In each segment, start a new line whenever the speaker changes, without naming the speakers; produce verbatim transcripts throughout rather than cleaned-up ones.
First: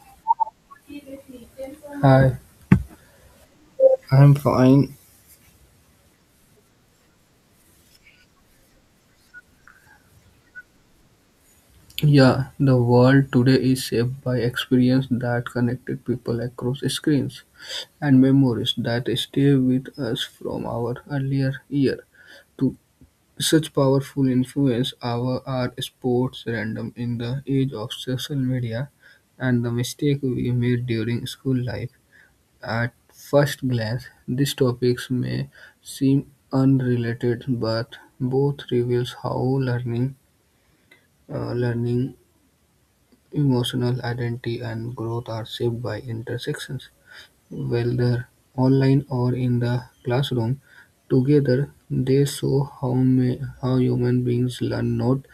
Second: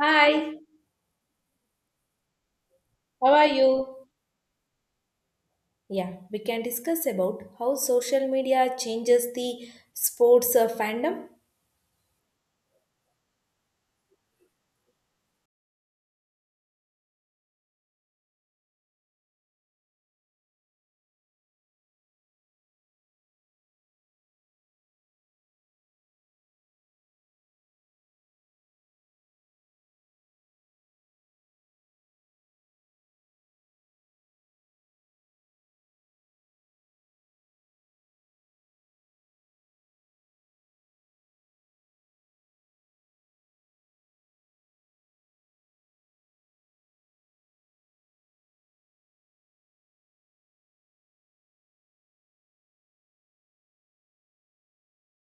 Hi,
Hi,
how are you?
I'm fine.
Yeah, we can discuss about how social media changes the sports uh, fandom.
Yeah, the world today is shaped by experience that connected people across screens and memories that stay with us from our earlier year. To such powerful influence our our sports random in the age of social media and the mistake we made during school life. At first glance, these topics may seem unrelated, but both reveals how learning Uh, learning, emotional identity, and growth are shaped by intersections, whether online or in the classroom. Together, they show how may, how human beings learn not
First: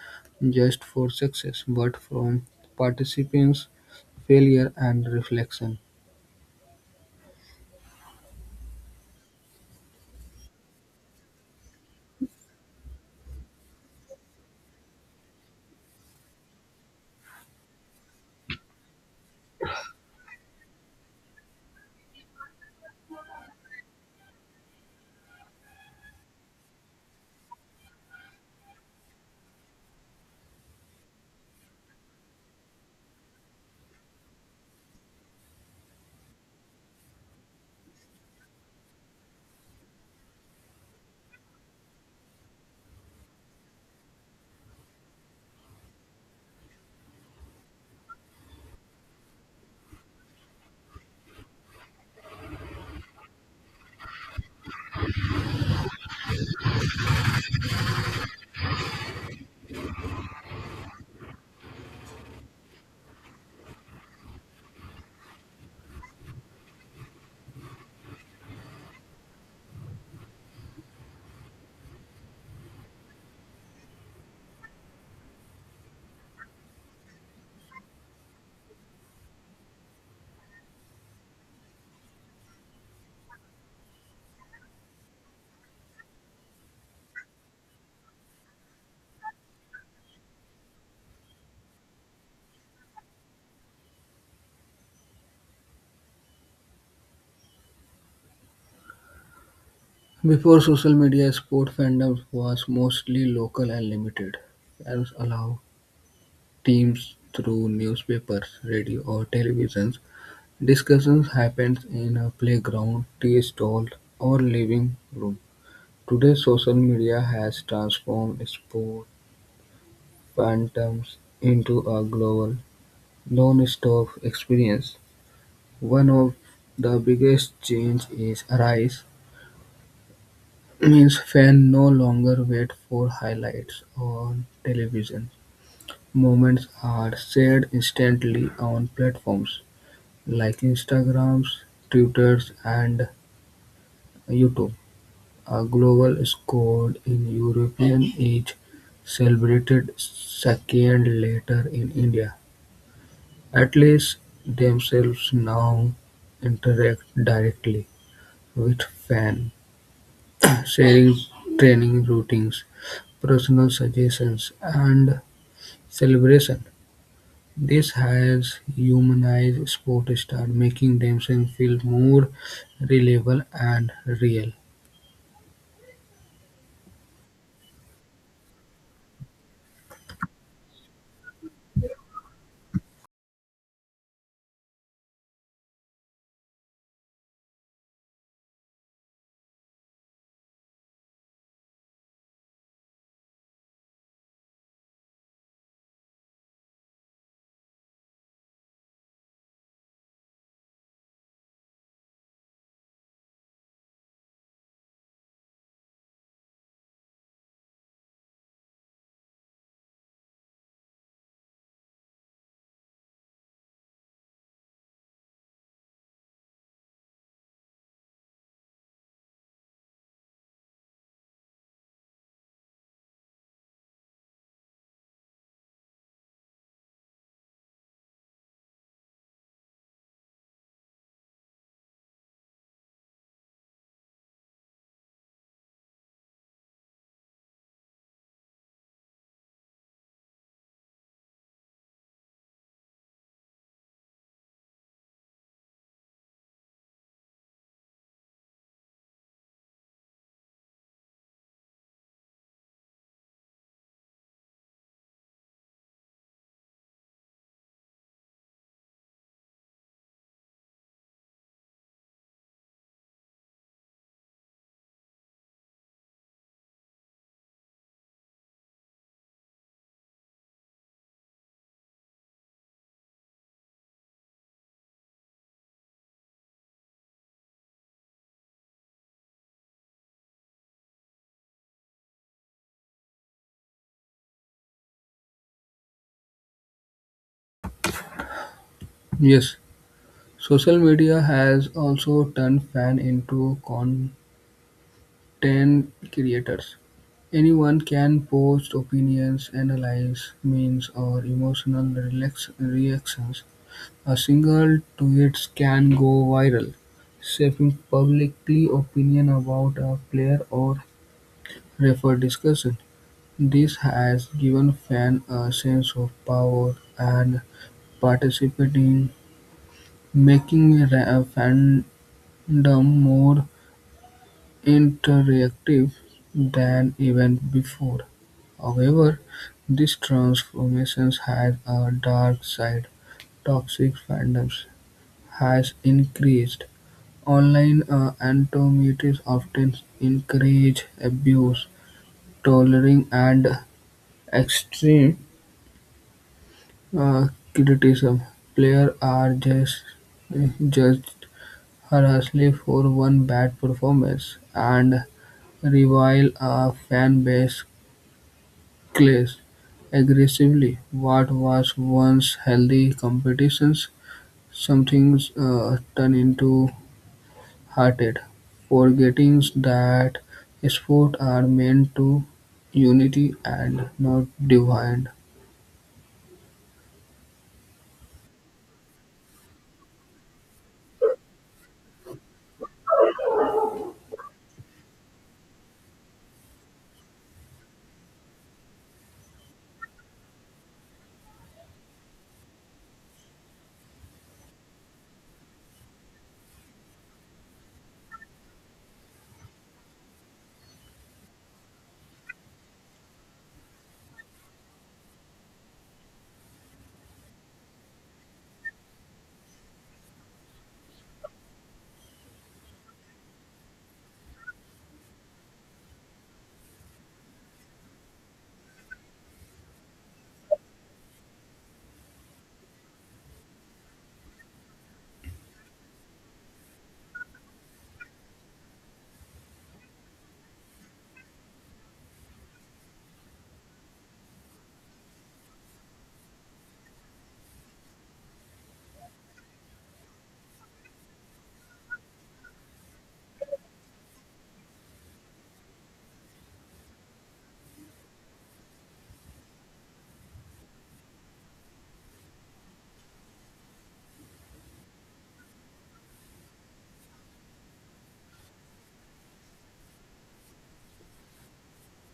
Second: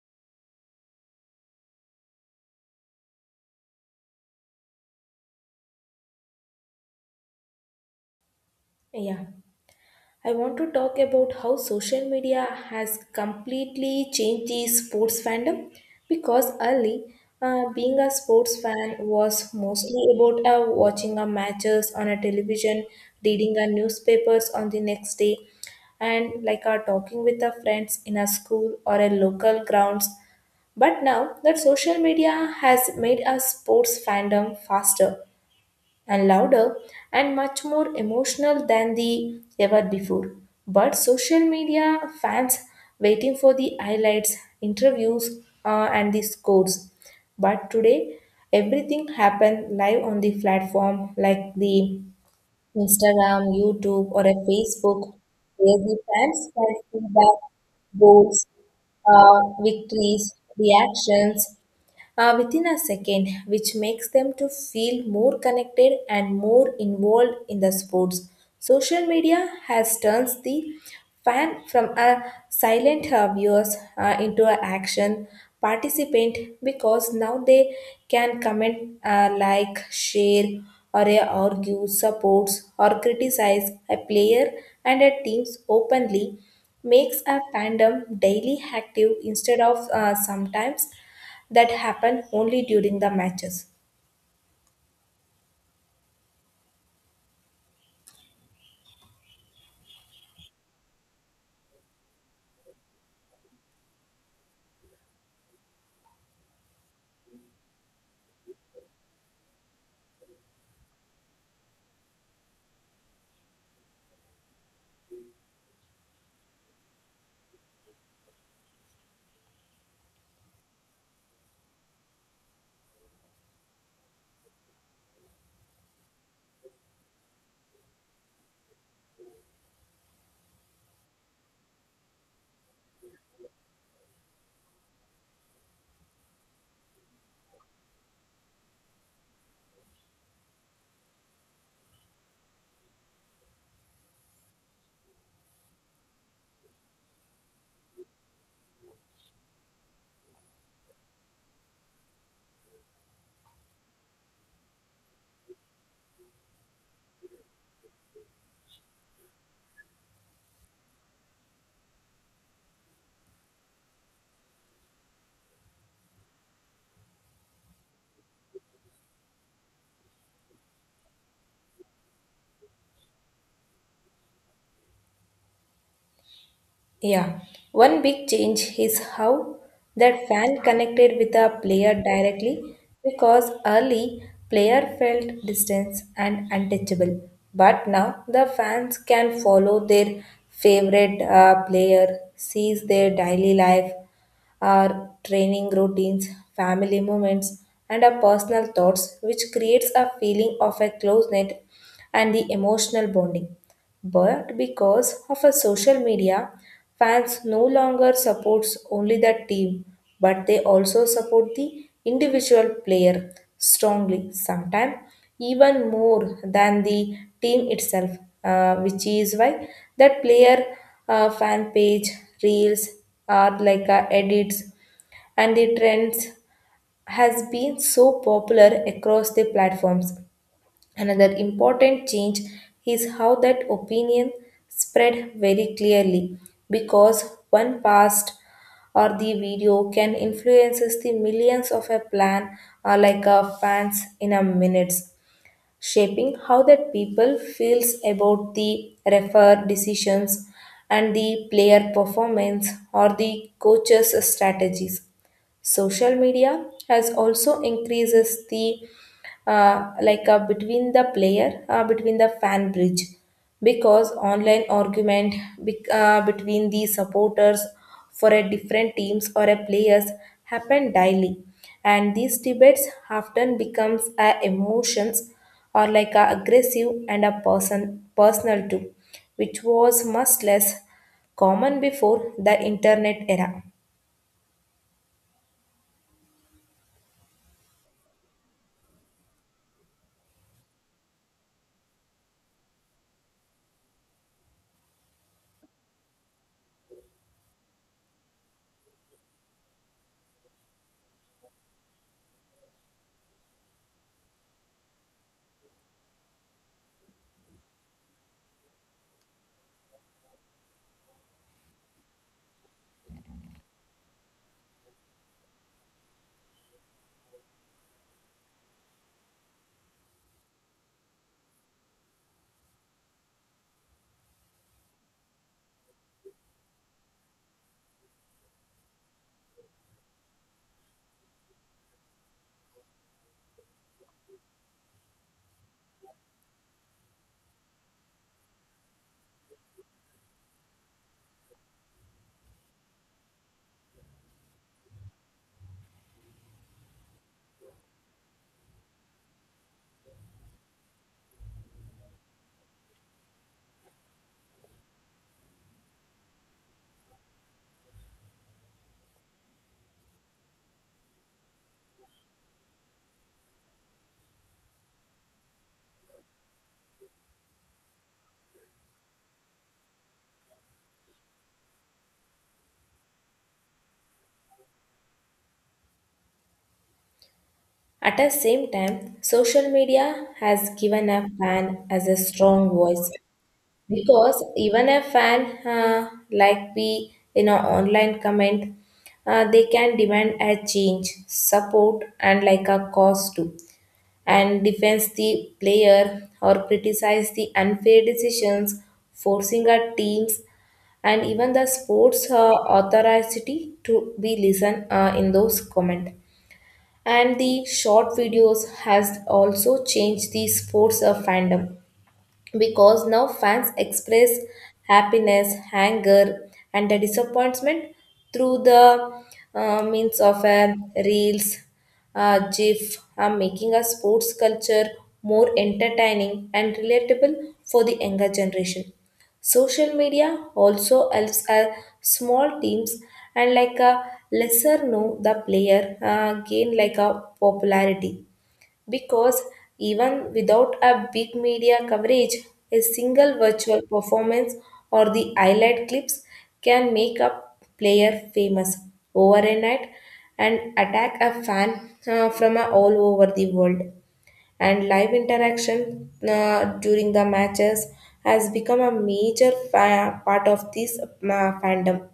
just for success but from participants, failure, and reflection.
Yeah, I want to talk about how social media has completely changed the sports fandom because early uh, being a sports fan was mostly about uh, watching a matches on a television, reading a newspapers on the next day, and like uh, talking with our friends in a school or a local grounds. But now that social media has made our sports fandom faster and louder and much more emotional than the ever before. But social media fans waiting for the highlights, interviews, uh, and the scores. But today, everything happens live on the platform like the Instagram, YouTube, or a Facebook, where the fans can see goals, uh, victories, reactions, uh, within a second, which makes them to feel more connected and more involved in the sports. Social media has turns the fan from a silent uh, viewers uh, into an action participant because now they can comment, uh, like, share, or uh, argue, supports, or criticize a player and a teams openly makes a fandom daily active instead of uh, sometimes that happen only during the matches.
Before social media, sport fandom was mostly local and limited. Fans allow teams through newspapers, radio, or televisions. Discussions happened in a playground, tea stall, or living room. Today social media has transformed sport fandoms into a global, non-stop experience. One of the biggest change is rise means fans no longer wait for highlights on television. Moments are shared instantly on platforms like Instagrams, Twitters, and YouTube. A Global scored in European is celebrated second, later in India. Athletes themselves now interact directly with fans, sharing training routines, personal suggestions, and celebration. This has humanized sport stars, making themselves feel more reliable and real.
Yeah, one big change is how that fan connected with a player directly because early player felt distance and untouchable, but now the fans can follow their favorite uh, player, sees their daily life, our training routines, family moments, and our personal thoughts, which creates a feeling of a close knit and the emotional bonding. But because of a social media, fans no longer supports only the team, but they also support the individual player strongly, sometimes even more than the team itself, uh, which is why that player uh, fan page, reels, are like uh, edits and the trends has been so popular across the platforms. Another important change is how that opinion spread very clearly because one past or the video can influences the millions of a plan or like a fans in a minutes shaping how that people feels about the refer decisions and the player performance or the coach's strategies. Social media has also increases the uh, like uh, between the player uh, between the fan bridge because online argument bec- uh, between the supporters for a different teams or a players happen daily and these debates often becomes a emotions or like a aggressive and a person personal too, which was much less common before the internet era.
Yes. Social media has also turned fans into content creators. Anyone can post opinions, analyze memes, or emotional relax- reactions. A single tweet can go viral, shaping publicly opinion about a player or refer discussion. This has given fans a sense of power and participating, making ra- fandom more interactive than even before. However, these transformations had a dark side. Toxic fandoms has increased. Online uh, anonymity often encourage abuse, tolerance, and extreme uh, criticism. Players are just judged harshly for one bad performance and revile a fan base clash aggressively what was once healthy competitions, sometimes uh, turns into heated, forgetting that sports are meant to unity and not divide.
At the same time, social media has given a fan as a strong voice because even a fan uh, like we in an online comment, uh, they can demand a change, support, and like a cause too, and defends the player or criticize the unfair decisions, forcing our teams and even the sports uh, authority to be listened uh, in those comment. And the short videos has also changed the sports of fandom because now fans express happiness, anger, and the disappointment through the uh, means of a reels, uh, GIF, uh, making a sports culture more entertaining and relatable for the younger generation. Social media also helps uh, small teams and like a lesser know the player uh, gain like a popularity because even without a big media coverage, a single virtual performance or the highlight clips can make a player famous overnight and attack a fan uh, from uh, all over the world. And live interaction uh, during the matches has become a major fa- part of this uh, fandom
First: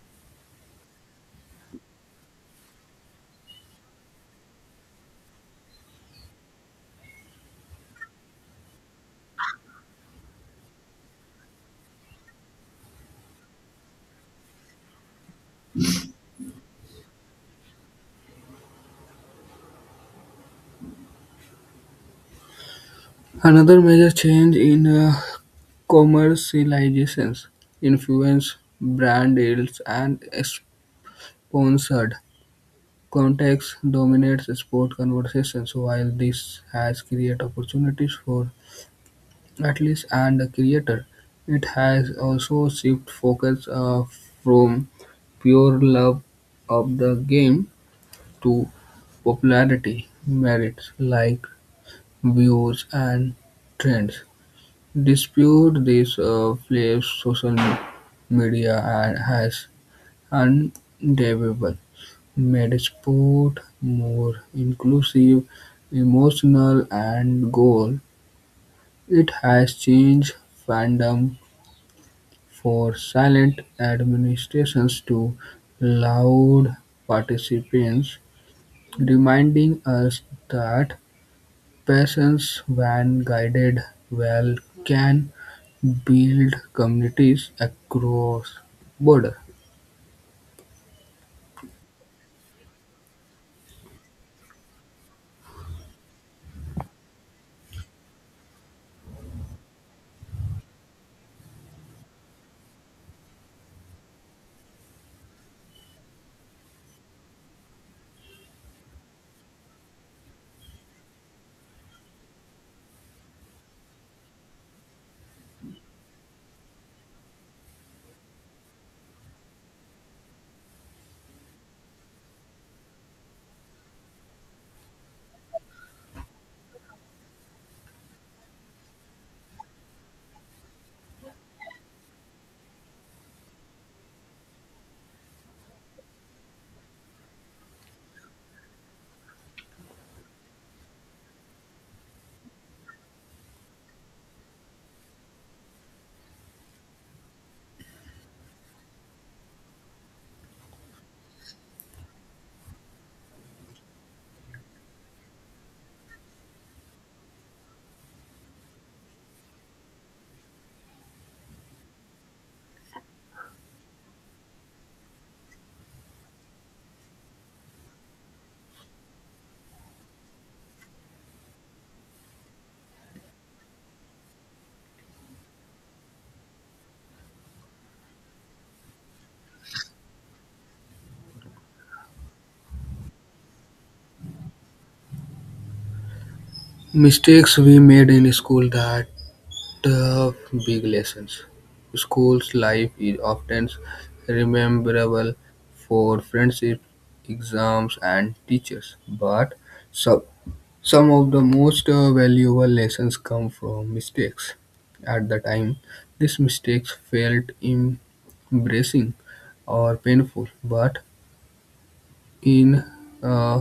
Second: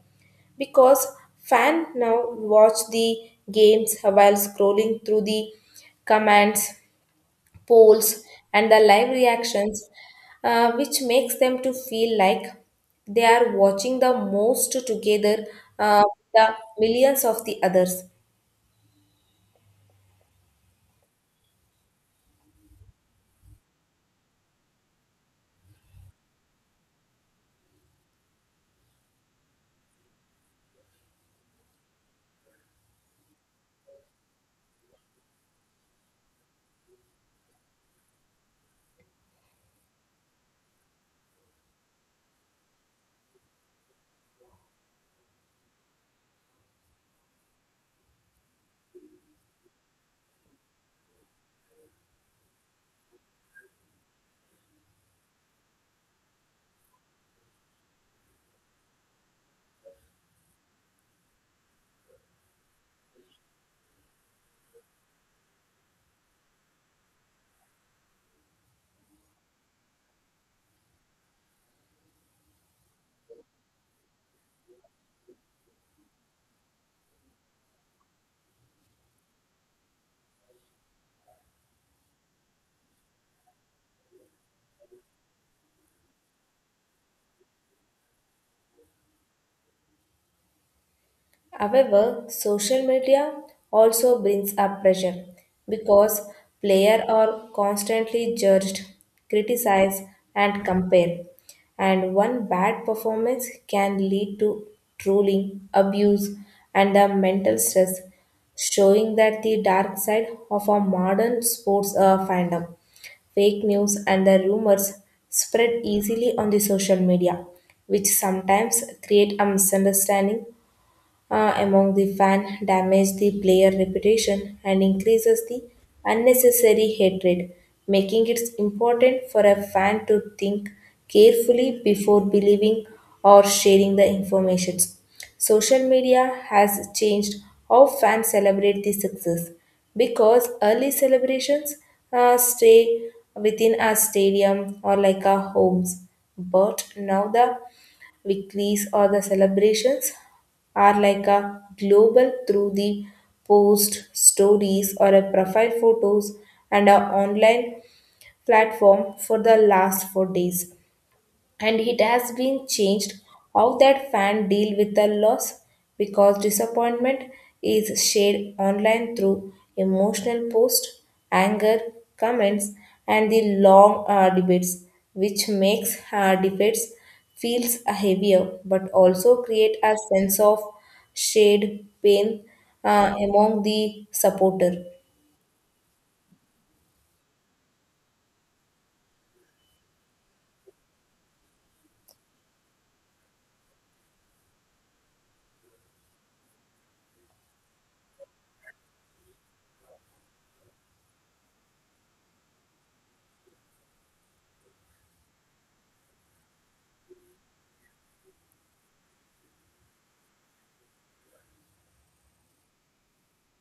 because fan now watch the games while scrolling through the comments, polls, and the live reactions, uh, which makes them to feel like they are watching the most together uh, with the millions of the others.
Another major change in uh, commercializations influence brand deals and sponsored contacts dominates sport conversations while this has created opportunities for at least and the creator. It has also shifted focus uh, from pure love of the game to popularity merits like views and trends. Dispute this uh, flares social media and has undeniable made sport more inclusive, emotional, and goal. It has changed fandom For silent administrations to loud participants, reminding us that patience when guided well can build communities across border.
However, social media also brings up pressure because players are constantly judged, criticized, and compared. And one bad performance can lead to trolling, abuse, and the mental stress, showing that the dark side of our modern sports uh, fandom. Fake news and the rumors spread easily on the social media, which sometimes create a misunderstanding uh, among the fan damage the player reputation and increases the unnecessary hatred, making it important for a fan to think carefully before believing or sharing the information. Social media has changed how fans celebrate the success because early celebrations uh, stay within a stadium or like our homes. But now the weeklies or the celebrations are like a global through the post stories or a profile photos and a online platform for the last four days, and it has been changed how that fan deal with the loss because disappointment is shared online through emotional posts, anger, comments, and the long uh, debates, which makes uh, debates feels heavier but also create a sense of shared pain uh, among the supporter.
Mistakes we made in school that uh, big lessons. School's life is often rememberable for friendships, exams, and teachers, but some. Some of the most uh, valuable lessons come from mistakes. At the time, these mistakes felt embarrassing or painful, but in uh,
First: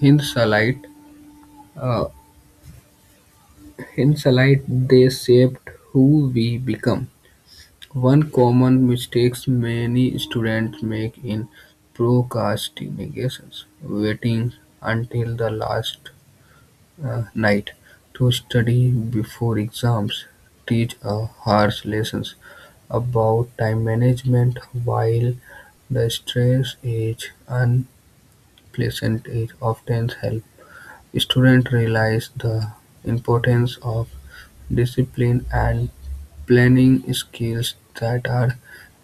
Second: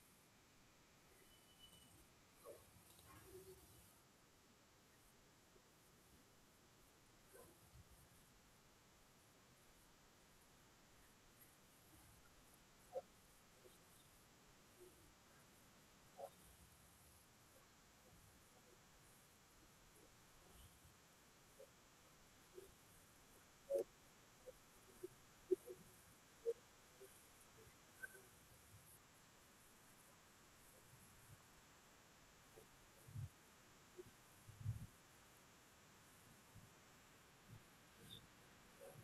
hindsight, uh, hindsight, they shaped who we become. One common mistakes many students make in procrastinations, waiting until the last uh, night, to study before exams, teach a harsh lessons about time management while the stress is unpleasant it often helps students realize the importance of discipline and planning skills that are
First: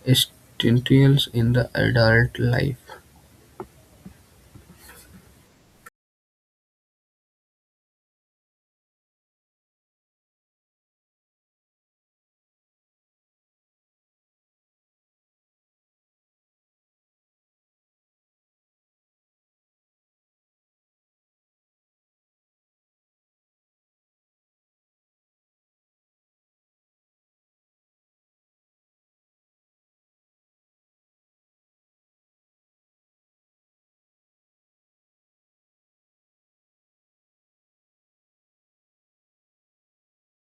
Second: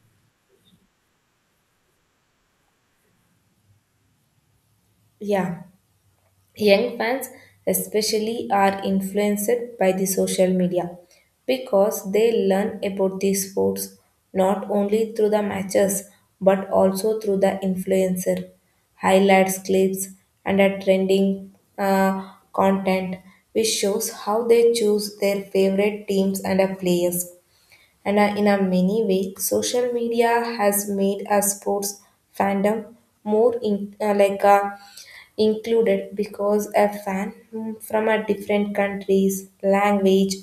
essential in the adult life.
Yeah, young fans, especially, are influenced by the social media because they learn about the sports not only through the matches but also through the influencer, highlights, clips, and a trending uh, content, which shows how they choose their favorite teams and uh, players. And uh, in a many way, social media has made a sports fandom more in, uh, like a included because a fan mm, from a different countries, language,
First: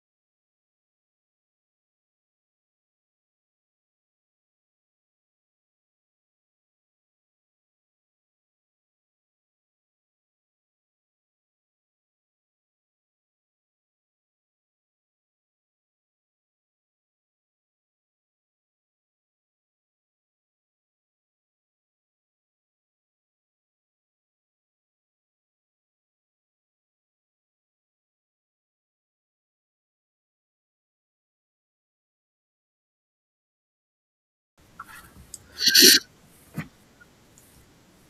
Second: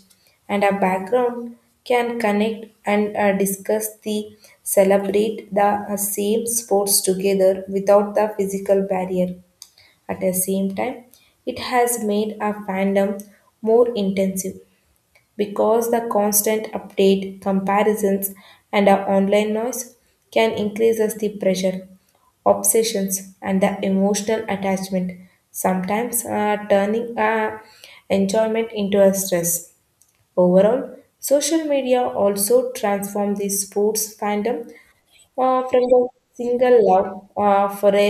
and a background can connect and uh, discuss the celebrate the uh, same sports together without the physical barrier. At the same time, it has made a fandom more intensive because the constant update, comparisons, and our online noise can increase us the pressure, obsessions, and the emotional attachment, sometimes uh, turning our enjoyment into a stress. Overall, social media also transform the sports fandom uh, from the single love uh, for a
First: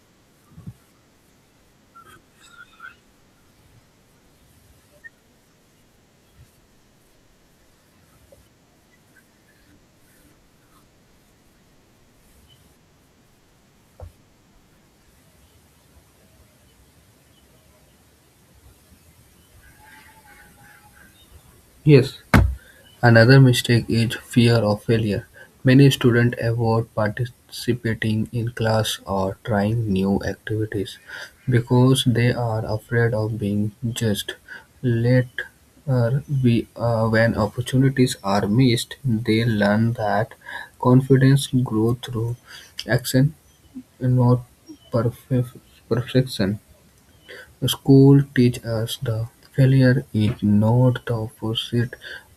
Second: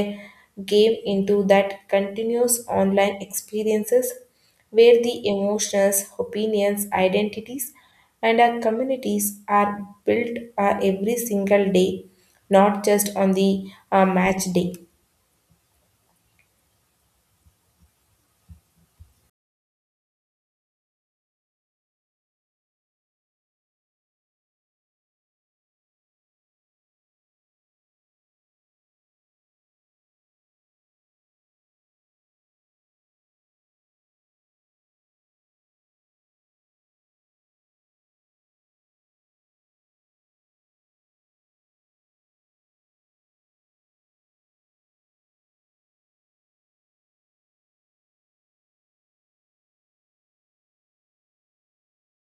game into that continuous online experiences where the emotions, opinions, identities, and our communities are built uh, every single day, not just on the uh, match day.
Yes, another mistake is fear of failure. Many students avoid participating in class or trying new activities because they are afraid of being judged. Later, we, uh, when opportunities are missed, they learn that confidence grows through action, not perf- perfection. School teach us that failure is not the opposite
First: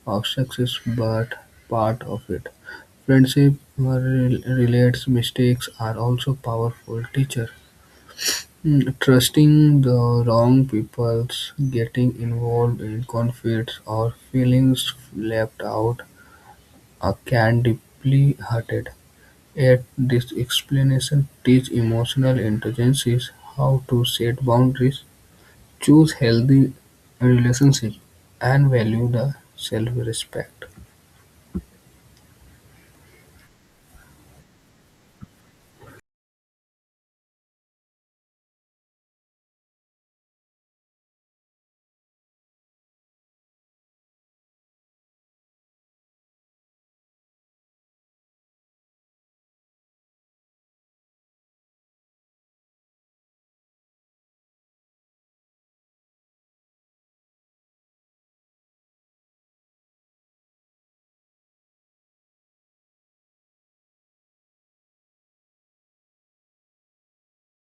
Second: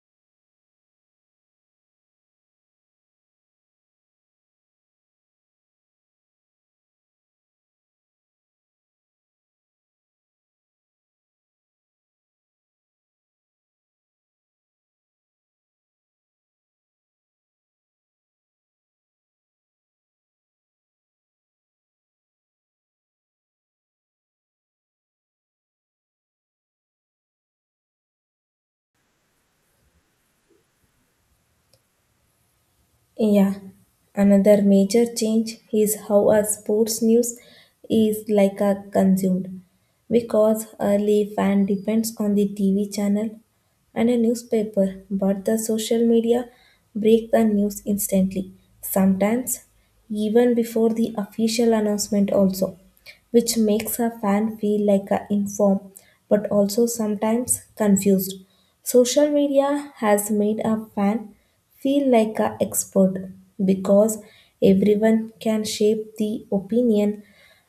of success but part of it. Friendship uh, re- relates mistakes are also powerful teacher. Mm, Trusting the wrong people, getting involved in conflicts, or feelings left out uh, can deeply hurt. Yet, this explanation teach emotional intelligence how to set boundaries. Choose healthy relationships and value the self-respect.
Yeah, another major change is how our sports news is like a consumed because early fan depends on the T V channel and a newspaper, but the social media break the news instantly, sometimes even before the official announcement also, which makes a fan feel like a informed but also sometimes confused. Social media has made a fan feel like a expert because everyone can shape the opinion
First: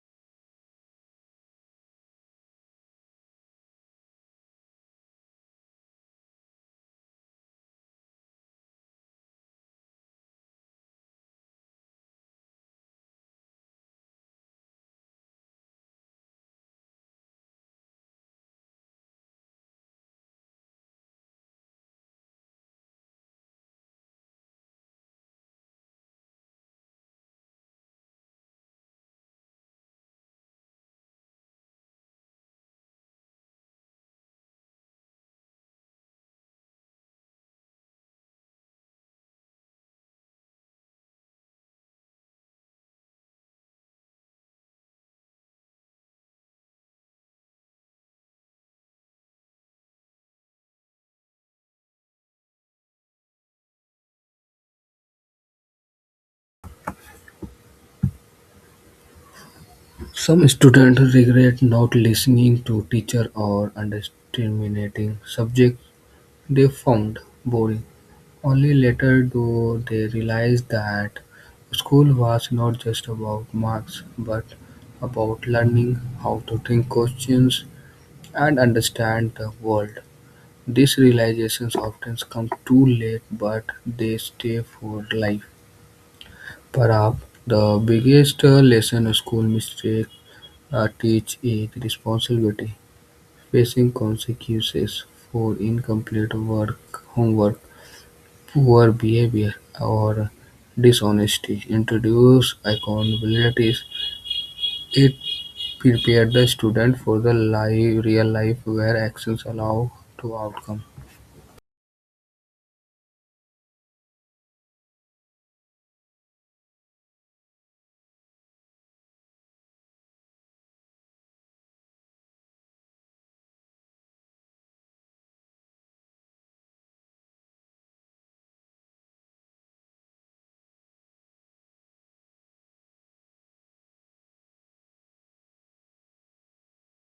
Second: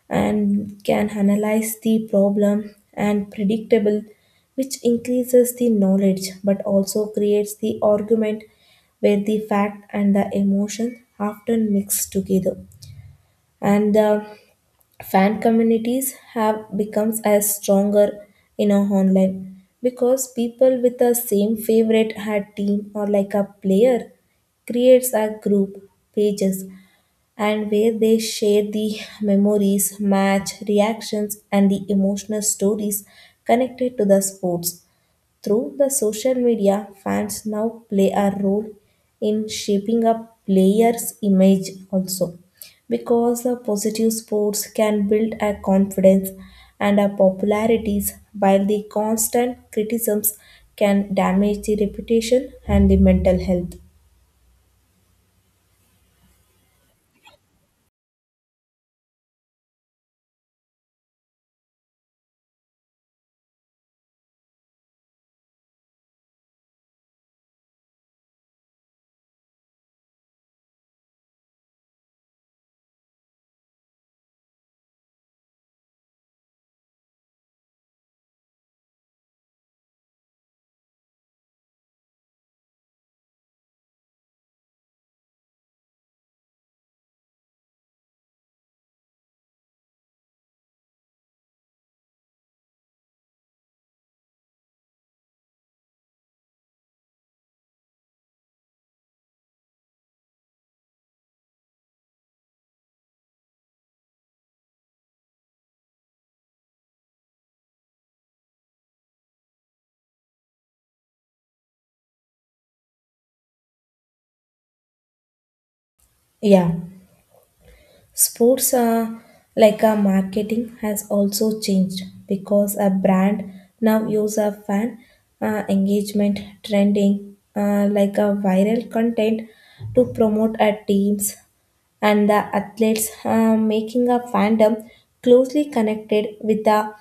and can analyze the problem and predictable, which increases the knowledge but also creates the argument where the fact and the emotion often mix together. And the fan communities have become as stronger in our online because people with the same favorite had team or like a player creates a group, pages, and where they share the memories, match reactions, and the emotional stories connected to the sports. Through the social media, fans now play a role in shaping a player's image also because the positive sports can build a confidence and a popularities while the constant criticisms can damage the reputation and the mental health.
Some students regret not listening to teacher or underestimating subjects they found boring. Only later do they realize that school was not just about marks but about learning how to think questions and understand the world. These realizations often come too late but they stay for life. Perhaps the biggest uh, lesson school mistakes uh, teach is responsibility, facing consequences for incomplete work, homework, poor behavior, or dishonesty. Introduce accountabilities. It prepared the student for the live, real life where actions allow to outcome.
Yeah, sports uh, like uh, marketing has also changed because a brand now use a fan uh, engagement trending uh, like a viral content to promote a teams and the athletes, uh, making a fandom closely connected with the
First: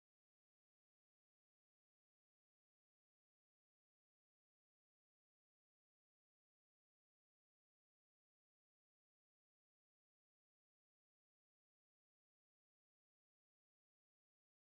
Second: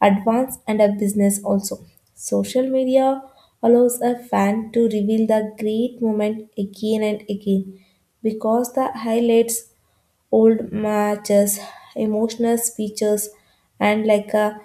advance and a business also. Social media allows a fan to reveal the great moment again and again because the highlights, old matches, emotional speeches, and like a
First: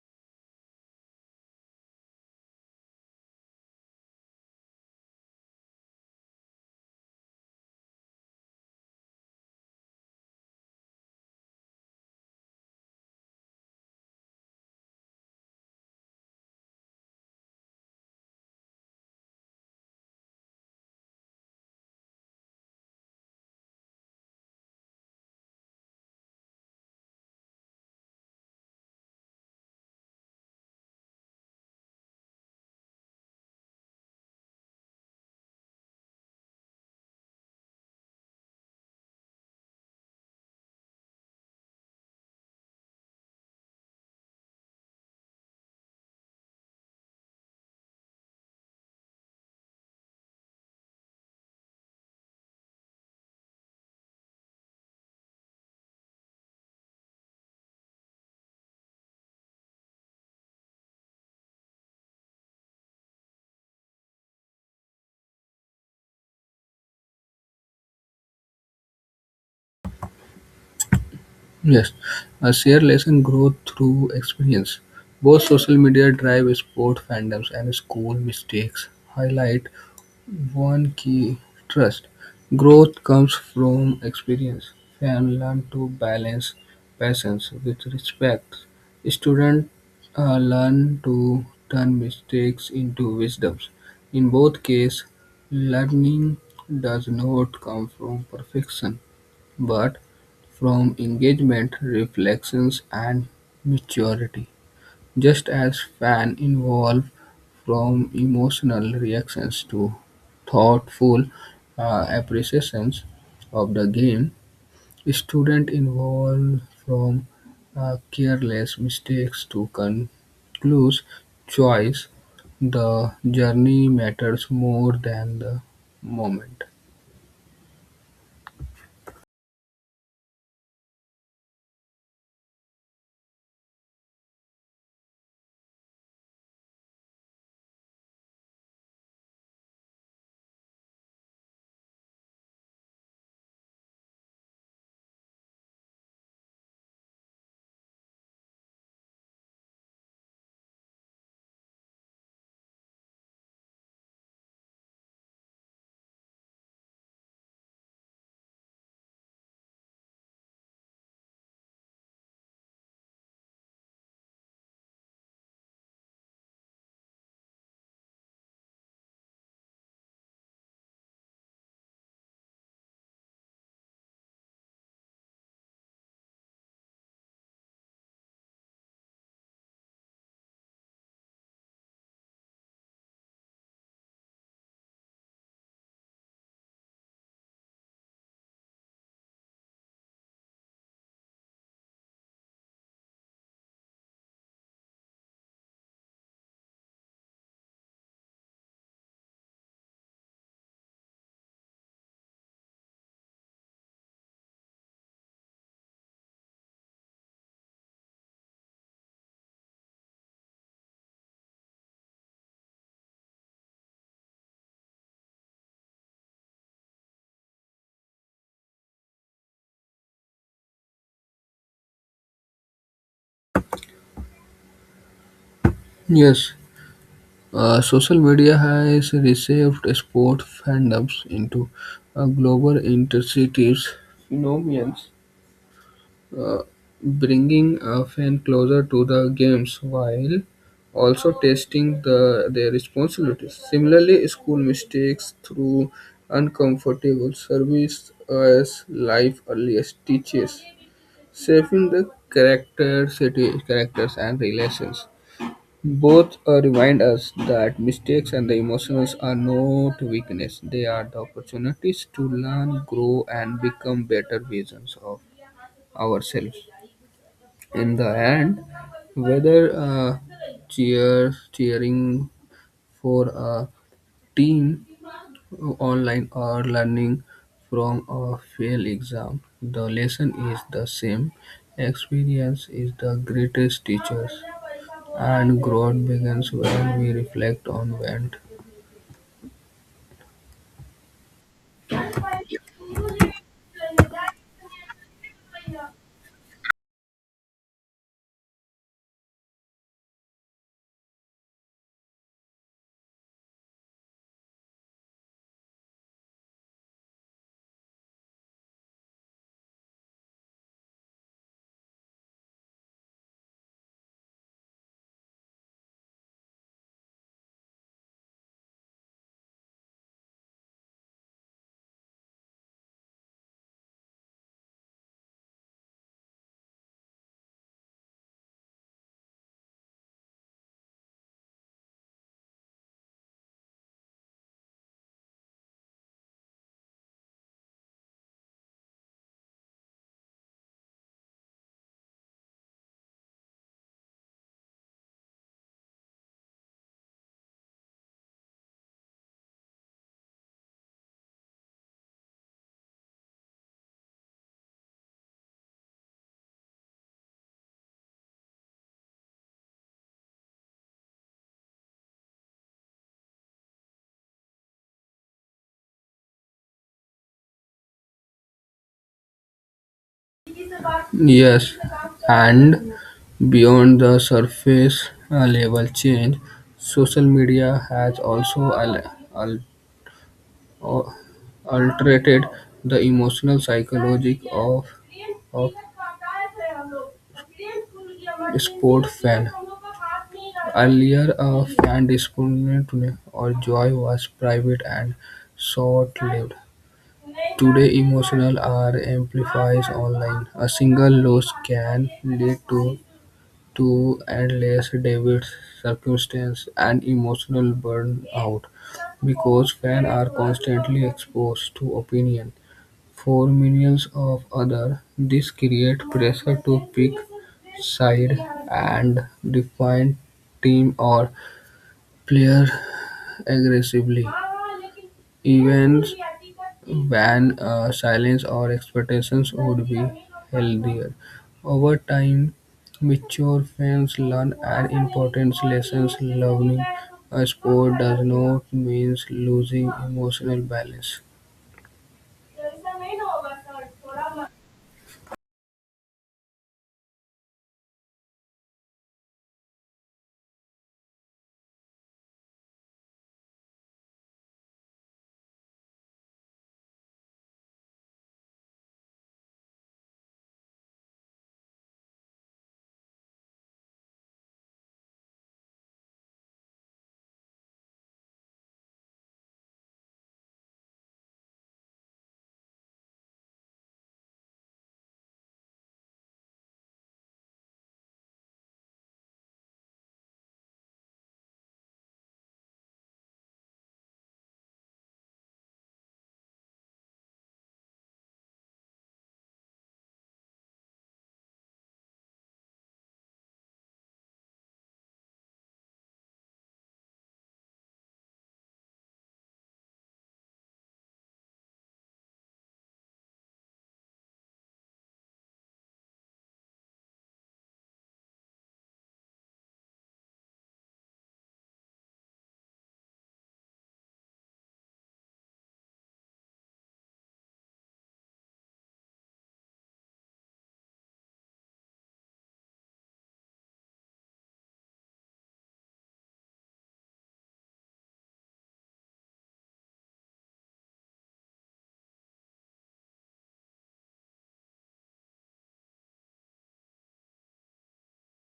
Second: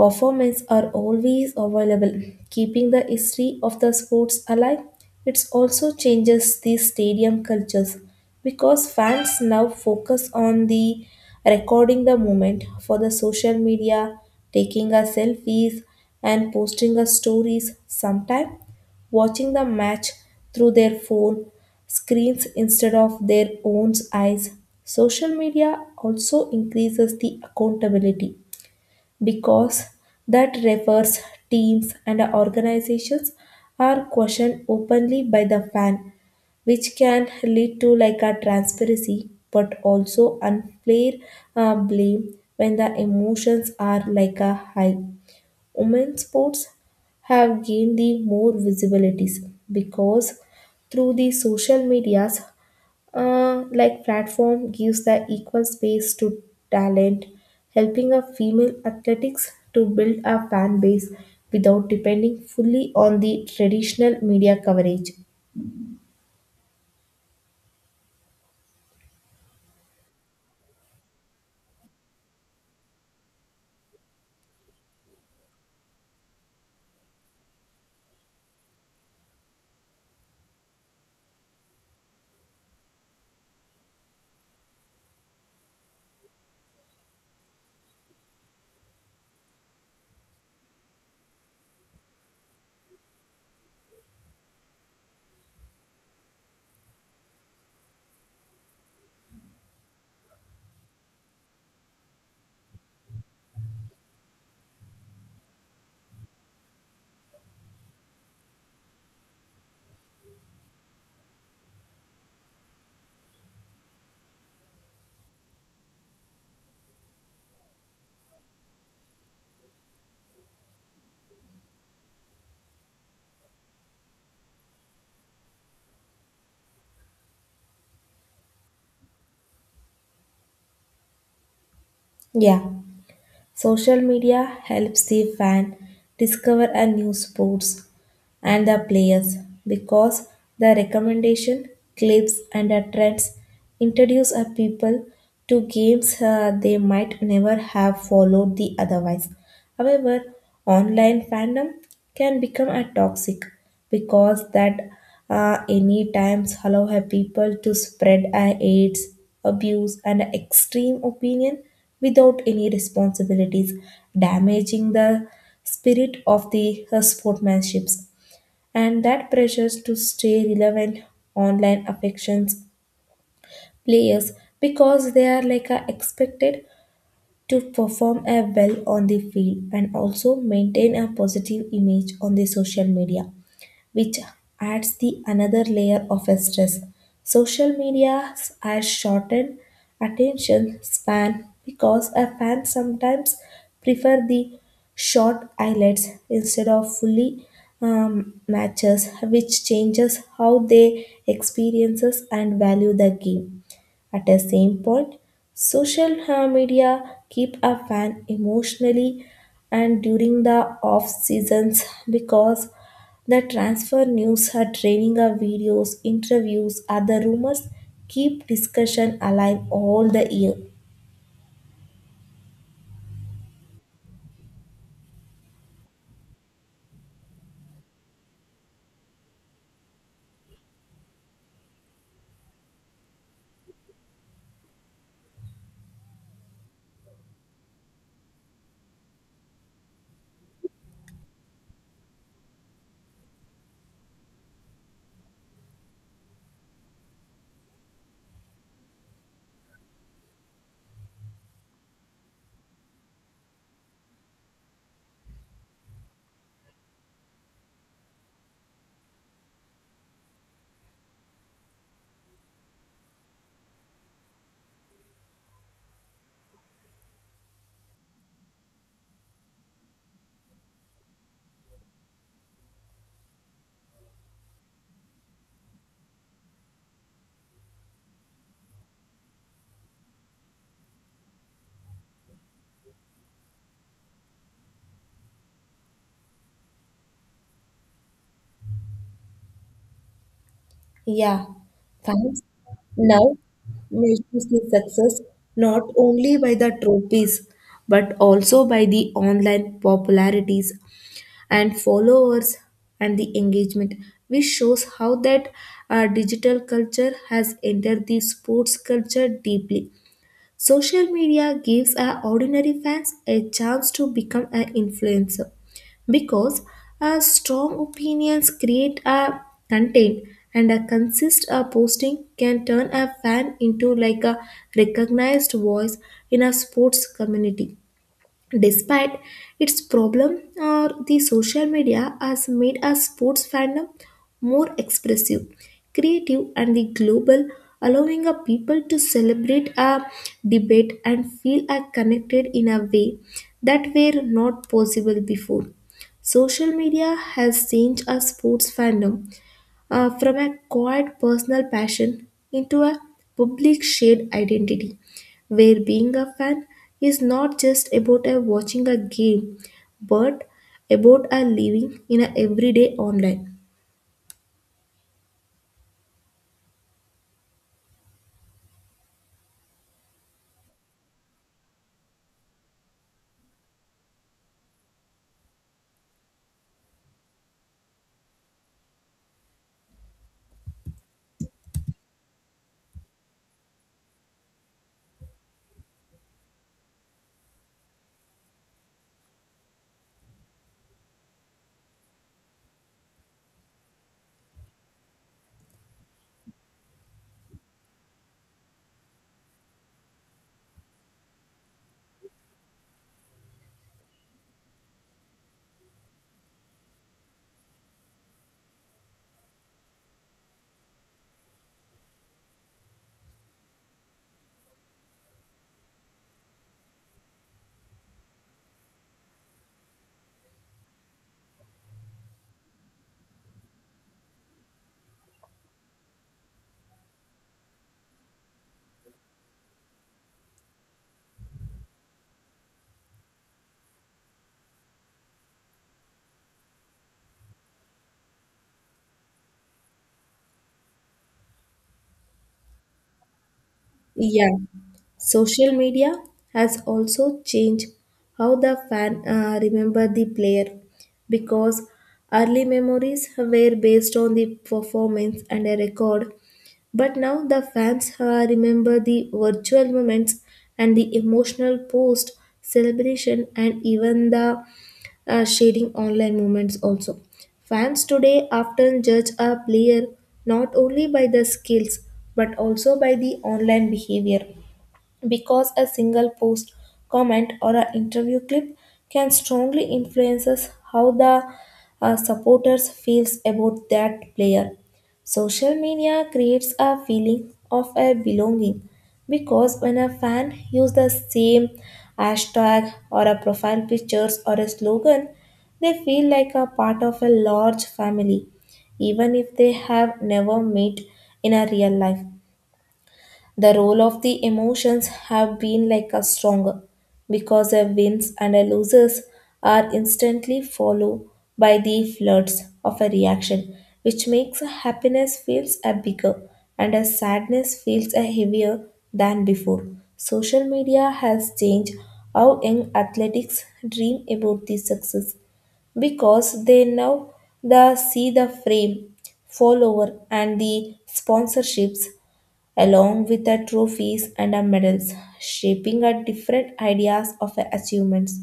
performance are always available, keeping the history of the sports alive. It also changes the stadium cultures because fans now focus on the recording the moment for the social media, taking a selfies and posting a stories sometime watching the match through their phone screens instead of their own eyes. Social media also increases the accountability because that refers, teams, and organizations are questioned openly by the fan, which can lead to like a transparency but also unfair uh, blame when the emotions are like a high. Women sports have gained the more visibilities because through the social medias, uh, like platform gives the equal space to talent, helping a female athletics to build a fan base without depending fully on the traditional media coverage.
Yes, a shared lesson grow through experience. Both social media drive sport fandoms and school mistakes highlight one key trust. Growth comes from experience. Fans learn to balance passions with respect. Students uh, learn to turn mistakes into wisdoms. In both cases, learning does not come from perfection but from engagement, reflections, and maturity, just as fans evolve from emotional reactions to thoughtful uh, appreciations of the game, students evolve from uh, careless mistakes to conclusive choice. The journey matters more than the moment.
Yeah, social media helps the fan discover a new sports and the players because the recommendation, clips, and the trends introduce a people to games uh, they might never have followed the otherwise. However, online fandom can become a toxic because that uh, any times allow a people to spread a aids, abuse, and extreme opinion without any responsibilities, damaging the spirit of the uh, sportsmanships. And that pressures to stay relevant online affections players because they are like a expected to perform a well on the field and also maintain a positive image on the social media, which adds the another layer of stress. Social media has shortened attention span because a fan sometimes prefer the short highlights instead of fully um, matches, which changes how they experiences and value the game. At the same point, social uh, media keep a fan emotionally and during the off seasons because the transfer news are training our videos, interviews, other rumors keep discussion alive all the year.
Yes, Uh, social media has reshaped sport fandoms into a global intercities phenomenons, uh, bringing a fan closer to the games while also testing the, their responsibilities. Similarly, school mistakes through uncomfortable service as life earliest teaches, shaping the character, city, characters and relations. Both uh, remind us that mistakes and the emotions are not weakness, they are the opportunities to learn, grow, and become better versions of ourselves. In the end, whether uh, cheer, cheering for a team online or learning from a failed exam. The lesson is the same. Experience is the greatest teacher, and growth begins when we reflect on what.
Yeah, fans now measures the success not only by the trophies but also by the online popularities and followers and the engagement which shows how that uh, digital culture has entered the sports culture deeply. Social media gives our ordinary fans a chance to become an influencer because our strong opinions create a content and a consist a posting can turn a fan into like a recognized voice in a sports community. Despite its problem, uh, the social media has made our sports fandom more expressive, creative, and the global, allowing our people to celebrate a debate and feel are connected in a way that were not possible before. Social media has changed our sports fandom uh, from a quiet personal passion into a public shared identity, where being a fan is not just about a watching a game, but about a living in a everyday online.
Yes, and beyond the surface uh, level change, social media has also al- al- or altered the emotional psychology of, of sport fan. Earlier, a fan disappointment or joy was private and short-lived. Today, emotion are amplified online; a single loss can lead to to endless debate, circumstance, and emotional burnout because fans are constantly exposed to opinion for millions of others. This creates pressure to pick side and define team or player aggressively, even when uh, silence or expectations would be healthier. Over time, mature fans learn an important lesson: learning a sport does not mean losing emotional balance.
Yeah, social media has also changed how the fan uh, remember the player because early memories were based on the performance and a record. But now the fans uh, remember the virtual moments and the emotional post celebration and even the uh, sharing online moments also. Fans today often judge a player not only by the skills but also by the online behavior because a single post, comment, or an interview clip can strongly influences how the uh, supporters feels about that player. Social media creates a feeling of a belonging because when a fan use the same hashtag or a profile pictures or a slogan, they feel like a part of a large family, even if they have never met in a real life. The role of the emotions have been like a stronger because a wins and a losses are instantly followed by the floods of a reaction which makes a happiness feels a bigger and a sadness feels a heavier than before. Social media has changed how young athletics dream about the success because they now the see the frame follower and the sponsorships along with the trophies and the medals, shaping our different ideas of our achievements.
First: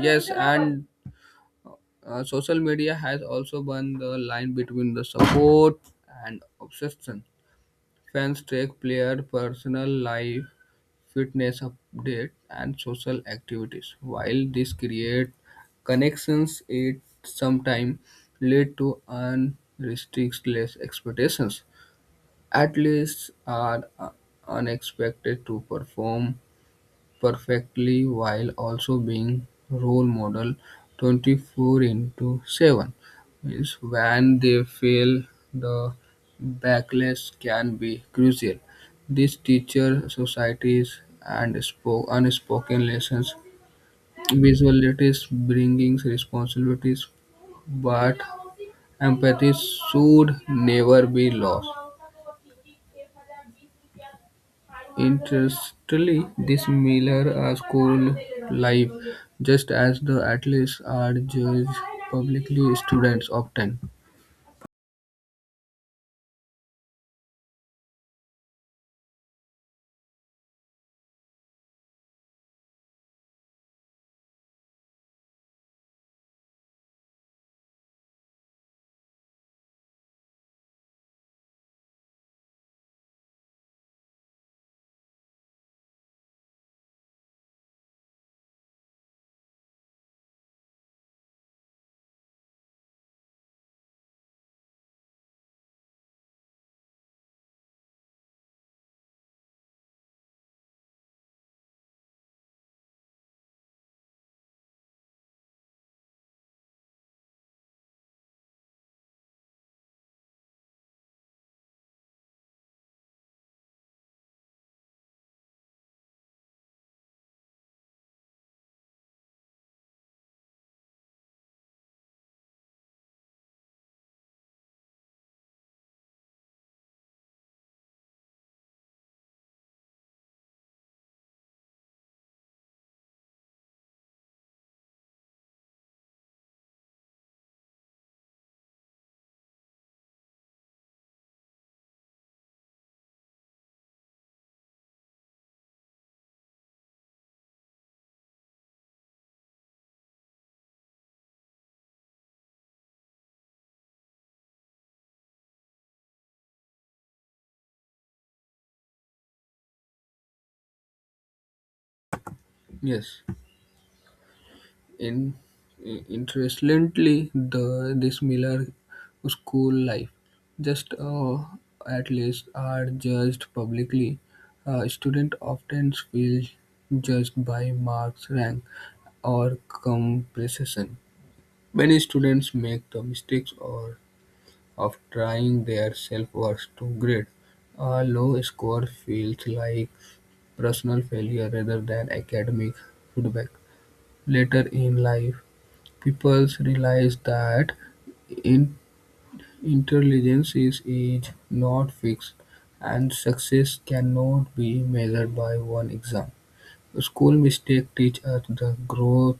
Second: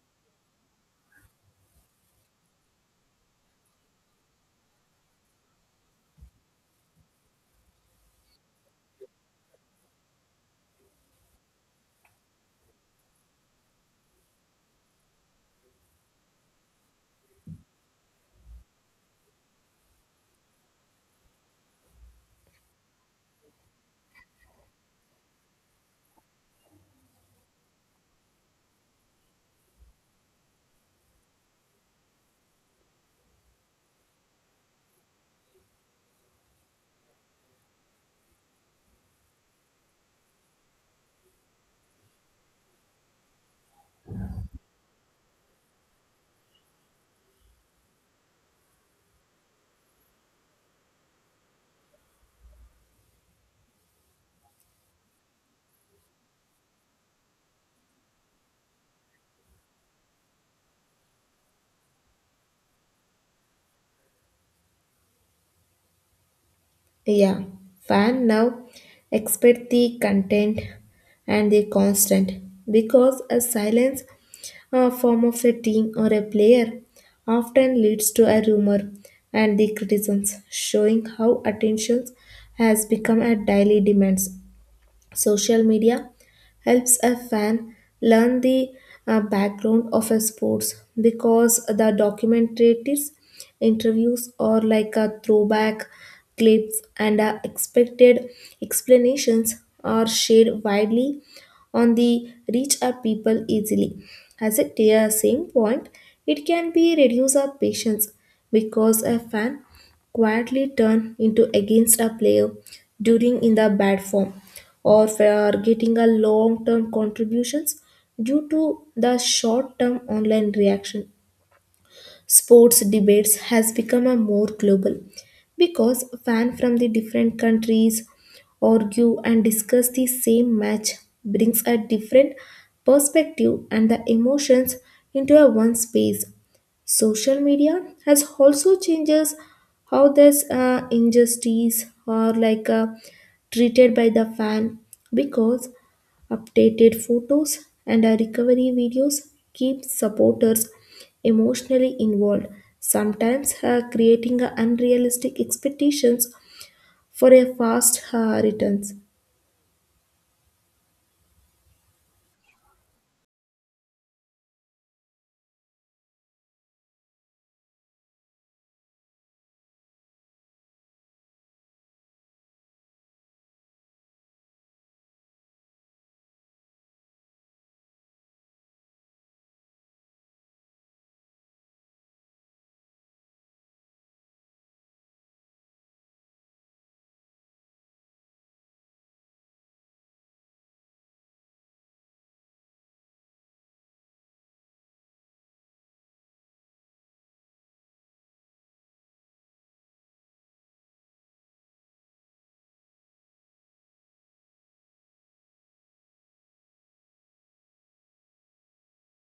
Yes, and uh, social media has also burned the line between the support and obsession. Fans track player personal life, fitness updates, and social activities. While this creates connections, it sometimes leads to unrestricted expectations. Athletes are uh, unexpected to perform perfectly while also being role model twenty four into seven means when they fail the backlash can be crucial this teacher societies and spoke unspoken lessons visualities bringing responsibilities but empathy should never be lost. Interestingly, these Miller are school life, just as the athletes are judged publicly, students often.
Yeah, fan now expect the content and the constant because a silence uh, form of a team or a player often leads to a rumor and the criticisms showing how attention has become a daily demand. Social media helps a fan learn the uh, background of a sports because the documentaries, interviews, or like a throwback clips and uh, expected explanations are shared widely on the reach our people easily. As a dear same point, it can be reduce our patience because a fan quietly turn into against a player during in the bad form or for getting a long term contributions due to the short term online reaction. Sports debates has become a more global because fans from the different countries argue and discuss the same match brings a different perspective and the emotions into a one space. Social media has also changes how this uh, injustice are like uh, treated by the fan because updated photos and uh, recovery videos keep supporters emotionally involved, sometimes uh, creating uh, unrealistic expectations for a fast uh, returns.
Yes. In, Interestingly, the this Miller school life, just uh, at least, are judged publicly. Uh, students often feel judged by marks, rank, or compression. Many students make the mistakes or of trying their self-worth to grade. A low score feels like personal failure rather than academic feedback. Later in life, people realize that in- intelligence is, is not fixed, and success cannot be measured by one exam. School mistakes teach us the growth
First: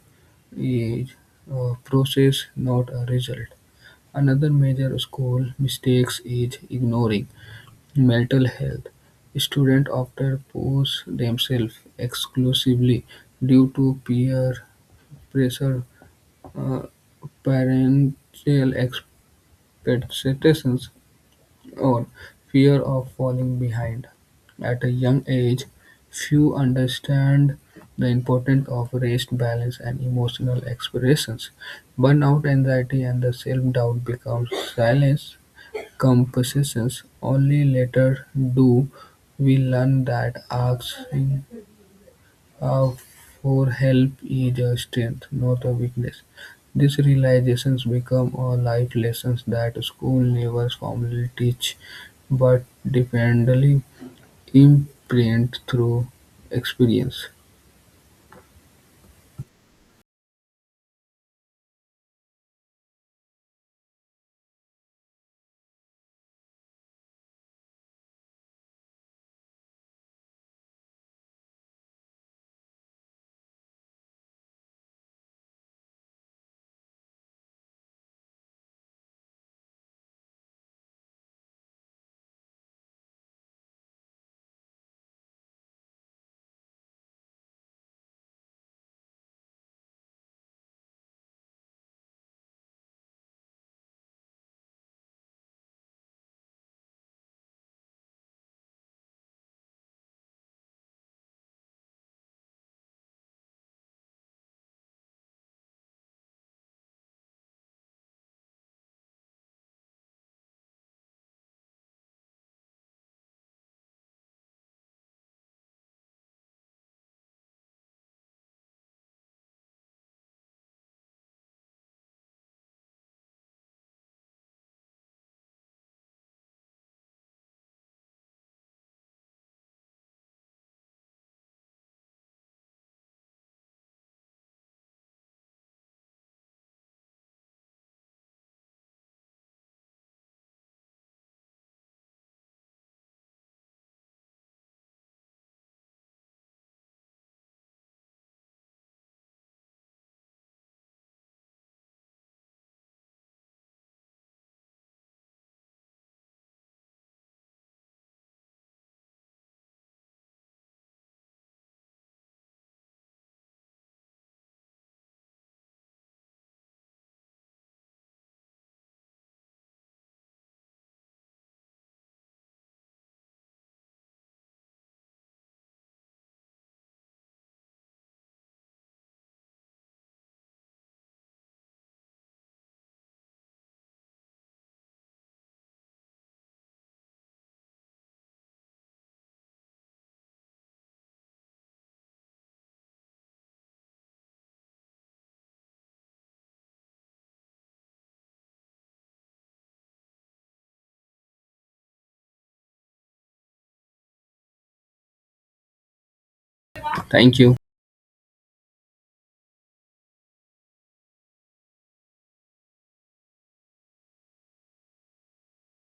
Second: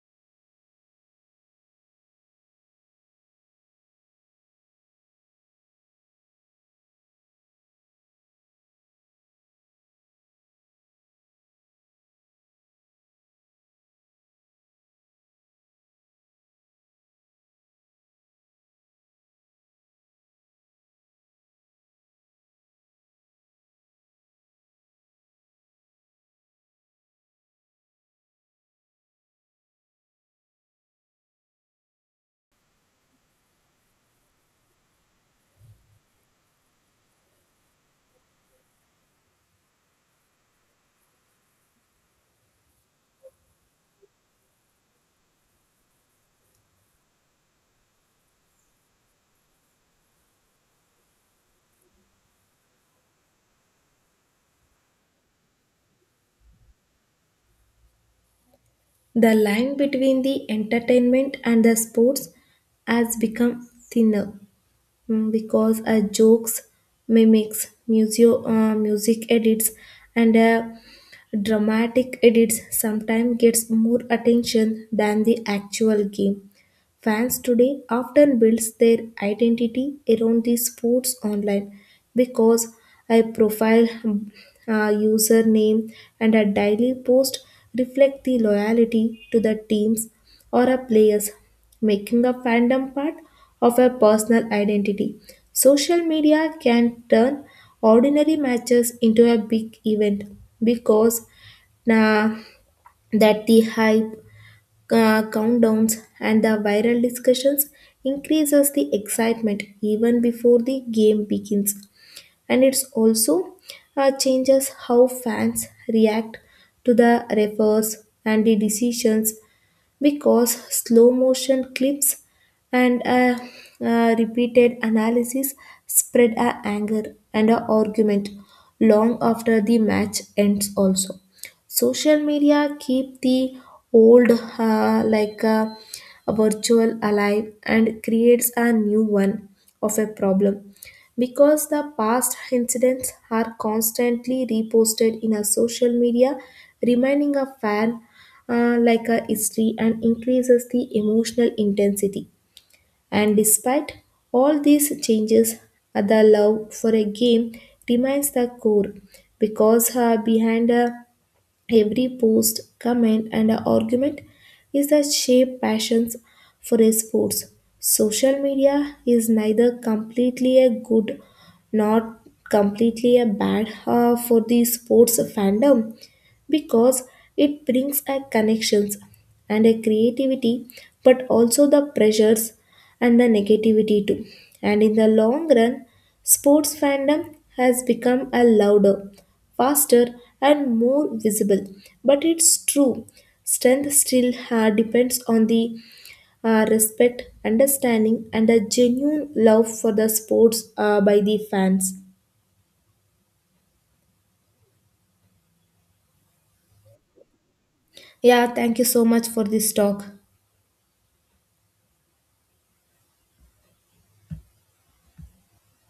is a process, not a result. Another major school mistakes is ignoring mental health. Students often push themselves exclusively due to peer pressure uh, Parental expectations or fear of falling behind. At a young age, few understand the importance of rest, balance, and emotional expressions. Burnout, anxiety, and the self-doubt become silence compositions. Only later do we learn that asking uh, for help is a strength, not a weakness. These realizations become a life lessons that school never formally teach, but dependably imprint through experience.
The line between the entertainment and the sports has become thinner mm, because a jokes mimics museo, uh, music edits and a dramatic edits sometimes gets more attention than the actual game. Fans today often builds their identity around the sports online because a profile, a username, and a daily post reflect the loyalty to the teams or a players, making a fandom part of a personal identity. Social media can turn ordinary matches into a big event because uh, that the hype uh, countdowns and the viral discussions increases the excitement even before the game begins and it's also uh, changes how fans react to the refers and the decisions because slow motion clips and a, uh, repeated analysis spread a anger and a argument long after the match ends also. Social media keep the old uh, like uh, a virtual alive and creates a new one of a problem because the past incidents are constantly reposted in a social media, reminding a fan uh, like a history and increases the emotional intensity. And despite all these changes, uh, the love for a game remains the core because uh, behind a every post, comment, and argument is the shape passions for his sports. Social media is neither completely a good nor completely a bad uh, for the sports fandom because it brings a connections and a creativity but also the pressures and the negativity too, and in the long run sports fandom has become a louder, faster, and more visible. But it's true, strength still uh, depends on the uh, respect, understanding, and a genuine love for the sports uh, by the fans.
Thank you.
Yeah, thank you so much for this talk.